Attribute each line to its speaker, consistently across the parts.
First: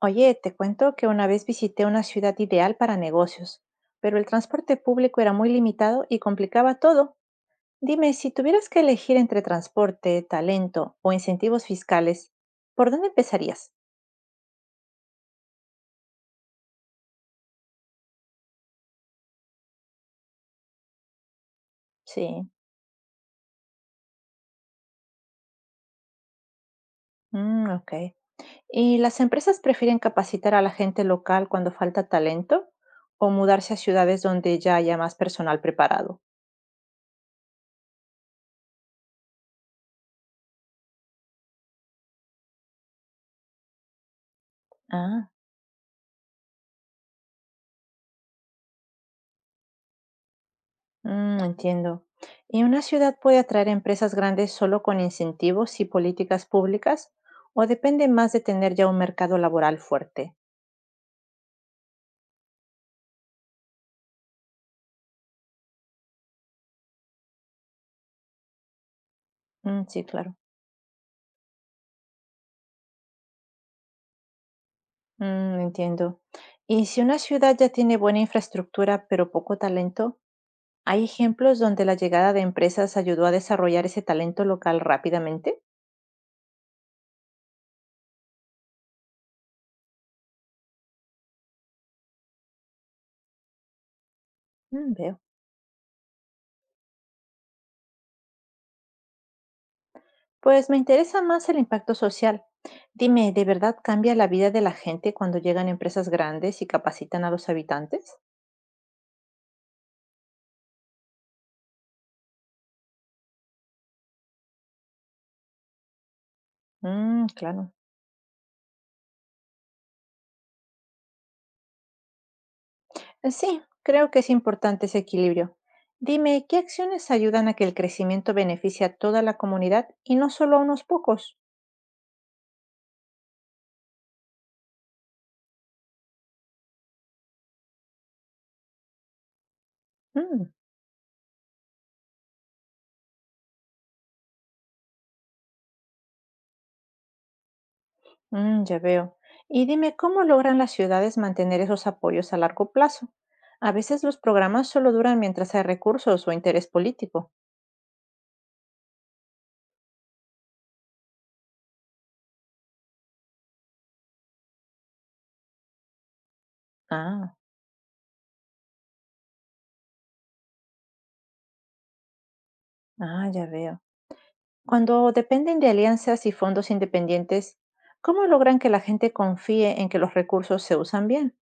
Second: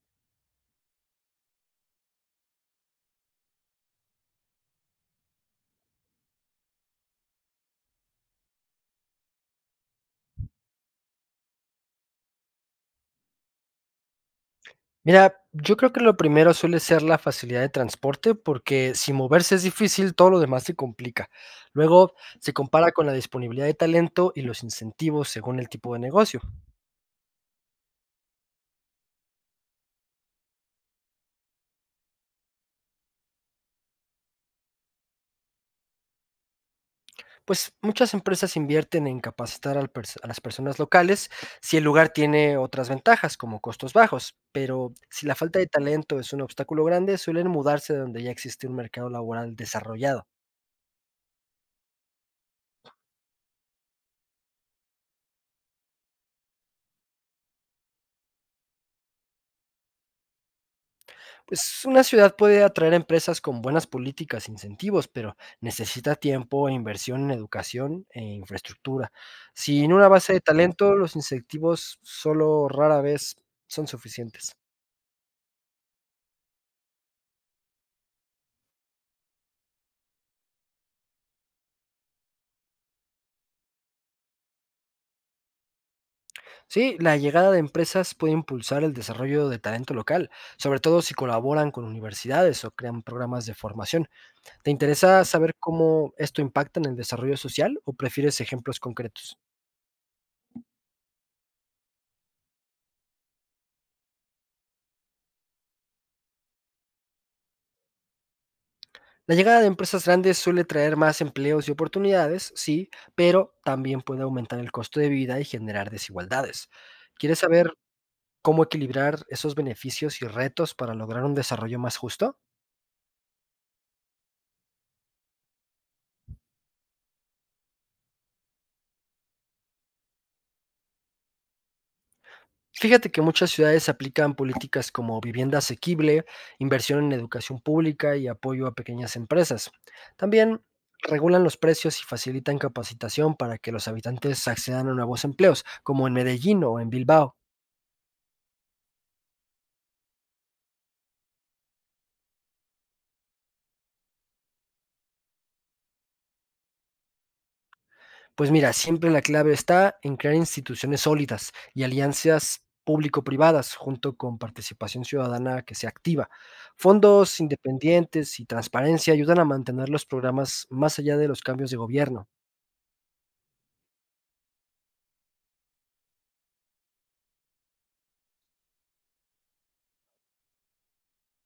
Speaker 1: Oye, te cuento que una vez visité una ciudad ideal para negocios, pero el transporte público era muy limitado y complicaba todo. Dime, si tuvieras que elegir entre transporte, talento o incentivos fiscales, ¿por dónde empezarías?
Speaker 2: Mira, yo creo que lo primero suele ser la facilidad de transporte, porque si moverse es difícil, todo lo demás se complica. Luego
Speaker 1: Sí,
Speaker 2: se compara con la disponibilidad de talento y los incentivos según el tipo de negocio.
Speaker 1: mm, ok. ¿Y las empresas prefieren capacitar a la gente local cuando falta talento o mudarse a ciudades donde ya haya más personal preparado?
Speaker 2: Pues muchas empresas invierten en capacitar al a las personas locales si el lugar tiene otras ventajas, como costos bajos, pero si
Speaker 1: Ah.
Speaker 2: la falta de talento es un obstáculo grande, suelen mudarse de donde ya existe un mercado laboral desarrollado.
Speaker 1: Mm, entiendo. ¿Y una ciudad puede atraer empresas grandes solo con incentivos y políticas públicas? ¿O depende más de tener ya un mercado laboral fuerte?
Speaker 2: Pues una ciudad puede atraer empresas con buenas políticas e incentivos, pero necesita tiempo e inversión en educación e infraestructura.
Speaker 1: Mm,
Speaker 2: Sin
Speaker 1: sí,
Speaker 2: una base
Speaker 1: claro.
Speaker 2: de talento, los incentivos solo rara vez son suficientes.
Speaker 1: Mm, entiendo. ¿Y si una ciudad ya tiene buena infraestructura pero poco talento? ¿Hay ejemplos donde la llegada de empresas ayudó a desarrollar ese talento local rápidamente?
Speaker 2: Sí, la llegada de empresas puede impulsar el desarrollo de talento local, sobre todo si colaboran con universidades o crean programas de formación. ¿Te
Speaker 1: Mm, veo.
Speaker 2: interesa saber cómo esto impacta en el desarrollo social o prefieres ejemplos concretos?
Speaker 1: Pues me interesa más el impacto social. Dime, ¿de verdad cambia la vida de la gente cuando llegan empresas grandes y capacitan a los habitantes?
Speaker 2: La llegada de empresas grandes suele traer más empleos y oportunidades, sí, pero también puede aumentar el costo de vida y generar desigualdades.
Speaker 1: Mm,
Speaker 2: ¿Quieres
Speaker 1: claro.
Speaker 2: saber cómo equilibrar esos beneficios y retos para lograr un desarrollo más justo?
Speaker 1: Sí, creo que es importante ese equilibrio. Dime, ¿qué acciones ayudan a que el crecimiento beneficie a toda la comunidad y no solo a unos pocos?
Speaker 2: Fíjate que muchas ciudades aplican políticas como vivienda asequible, inversión en educación pública y apoyo a pequeñas empresas.
Speaker 1: Mm,
Speaker 2: También regulan los precios y facilitan capacitación para que los habitantes accedan a nuevos empleos, como en Medellín o en Bilbao.
Speaker 1: mm, ya veo. Y dime, ¿cómo logran las ciudades mantener esos apoyos a largo plazo? A veces los programas solo duran mientras hay recursos o interés político.
Speaker 2: Pues mira, siempre la clave está en crear instituciones sólidas y alianzas público-privadas, junto con participación ciudadana que sea activa.
Speaker 1: Ah,
Speaker 2: Fondos independientes y transparencia ayudan a mantener los programas más allá de los cambios de gobierno.
Speaker 1: ah, ya veo. Cuando dependen de alianzas y fondos independientes, ¿cómo logran que la gente confíe en que los recursos se usan bien?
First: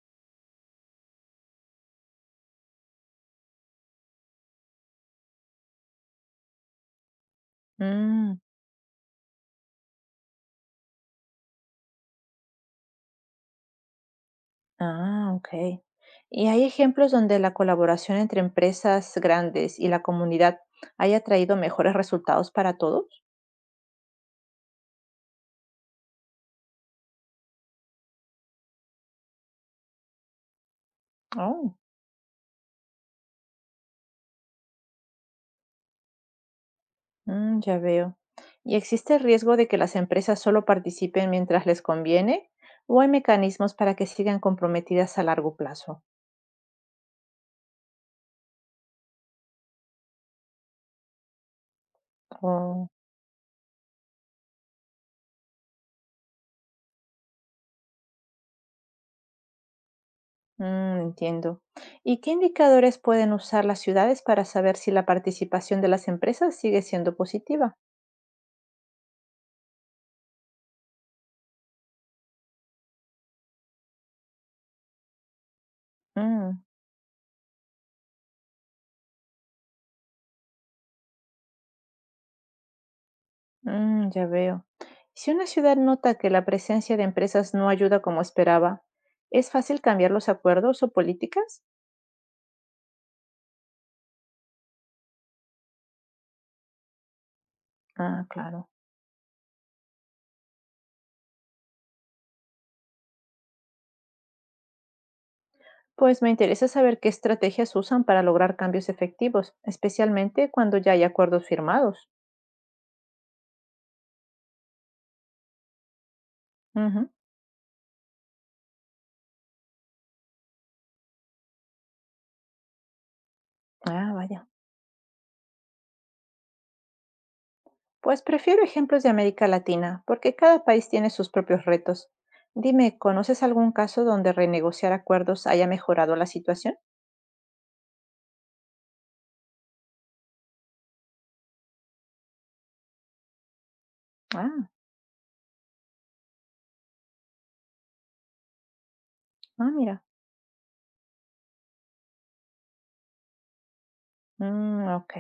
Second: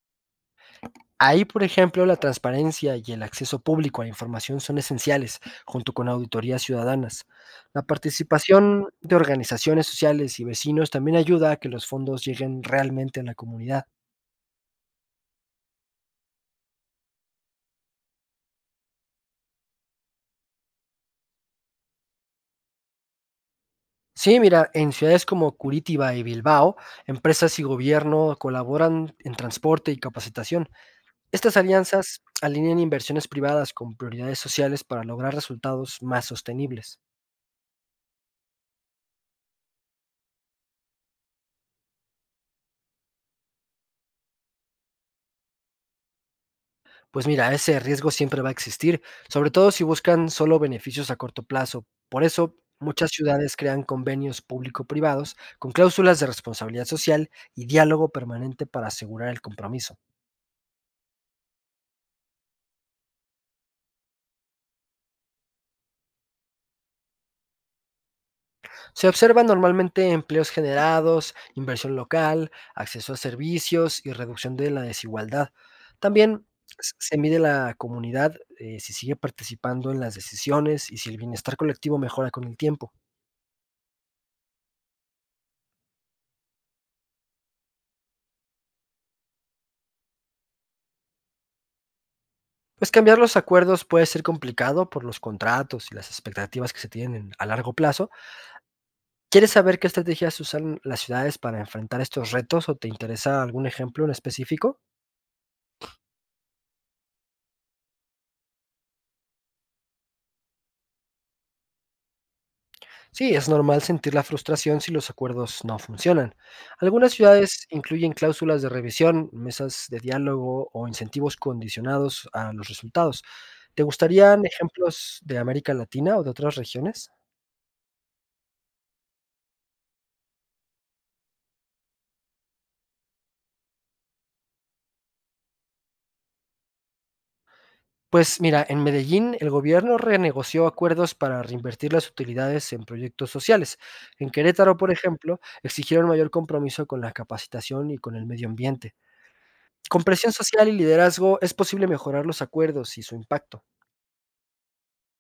Speaker 2: Ahí, por ejemplo, la transparencia y el acceso público a la información son esenciales, junto con auditorías ciudadanas. La
Speaker 1: Mm.
Speaker 2: participación de organizaciones sociales y vecinos también ayuda a que los fondos lleguen realmente a la comunidad.
Speaker 1: Ah, ok. ¿Y hay ejemplos donde la colaboración entre empresas grandes y la comunidad haya traído mejores resultados para todos?
Speaker 2: Sí, mira, en ciudades como Curitiba y Bilbao, empresas y gobierno colaboran en transporte y capacitación. Estas
Speaker 1: Oh,
Speaker 2: alianzas alinean inversiones privadas con prioridades sociales para lograr resultados más sostenibles.
Speaker 1: mm, ya veo. ¿Y existe el riesgo de que las empresas solo participen mientras les conviene? ¿O hay mecanismos para que sigan comprometidas a largo plazo?
Speaker 2: Pues mira, ese riesgo siempre va a existir, sobre todo si buscan solo beneficios a corto plazo. Por eso,
Speaker 1: Oh,
Speaker 2: muchas ciudades crean convenios público-privados con cláusulas de responsabilidad social y diálogo permanente para asegurar el compromiso.
Speaker 1: mm, entiendo. ¿Y qué indicadores pueden usar las ciudades para saber si la participación de las empresas sigue siendo positiva?
Speaker 2: Se observa normalmente empleos generados, inversión local, acceso a servicios y reducción de la desigualdad. También
Speaker 1: Mm.
Speaker 2: se mide la comunidad, si sigue participando en las decisiones y si el bienestar colectivo mejora con el tiempo.
Speaker 1: Mm, ya veo. Si una ciudad nota que la presencia de empresas no ayuda como esperaba, ¿es fácil cambiar los acuerdos o políticas?
Speaker 2: Pues cambiar los acuerdos puede ser complicado por los contratos y las expectativas que se tienen a largo plazo.
Speaker 1: Ah, claro.
Speaker 2: ¿Quieres saber qué estrategias usan las ciudades para enfrentar estos retos o te interesa algún ejemplo en específico?
Speaker 1: Pues me interesa saber qué estrategias usan para lograr cambios efectivos, especialmente cuando ya hay acuerdos firmados.
Speaker 2: Sí, es normal sentir la frustración si los acuerdos no funcionan.
Speaker 1: Ujú.
Speaker 2: Algunas ciudades incluyen cláusulas de revisión, mesas de diálogo o incentivos condicionados a los resultados. ¿Te
Speaker 1: Ah,
Speaker 2: gustarían
Speaker 1: vaya.
Speaker 2: ejemplos de América Latina o de otras regiones?
Speaker 1: Pues prefiero ejemplos de América Latina, porque cada país tiene sus propios retos. Dime, ¿conoces algún caso donde renegociar acuerdos haya mejorado la situación?
Speaker 2: Pues mira, en Medellín el gobierno renegoció acuerdos para reinvertir las utilidades en proyectos sociales. En
Speaker 1: Ah,
Speaker 2: Querétaro, por ejemplo, exigieron mayor compromiso con la capacitación y con el medio ambiente.
Speaker 1: ah, mira.
Speaker 2: Con presión social y liderazgo es posible mejorar los acuerdos y su impacto.
Speaker 1: Mm, ok.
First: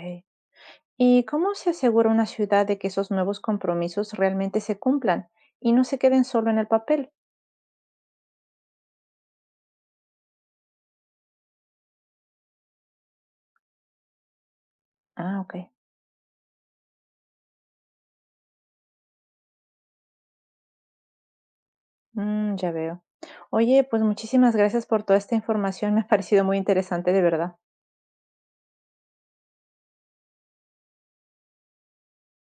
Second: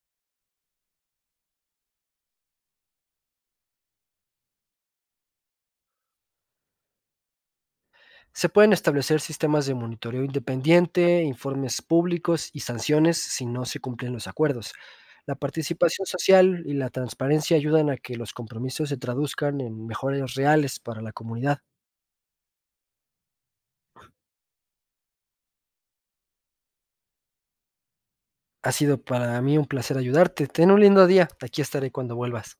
Speaker 1: ¿Y cómo se asegura una ciudad de que esos nuevos compromisos realmente se cumplan y no se queden solo en el papel?
Speaker 2: Se pueden establecer sistemas de monitoreo independiente, informes públicos y sanciones si no se cumplen los acuerdos. La
Speaker 1: Ah, ok.
Speaker 2: participación social y la transparencia ayudan a que los compromisos se traduzcan en mejoras reales para la comunidad.
Speaker 1: Mm, ya veo. Oye, pues muchísimas gracias por toda esta información. Me ha parecido muy interesante, de verdad.
Speaker 2: Ha sido para mí un placer ayudarte. Ten un lindo día. Aquí estaré cuando vuelvas.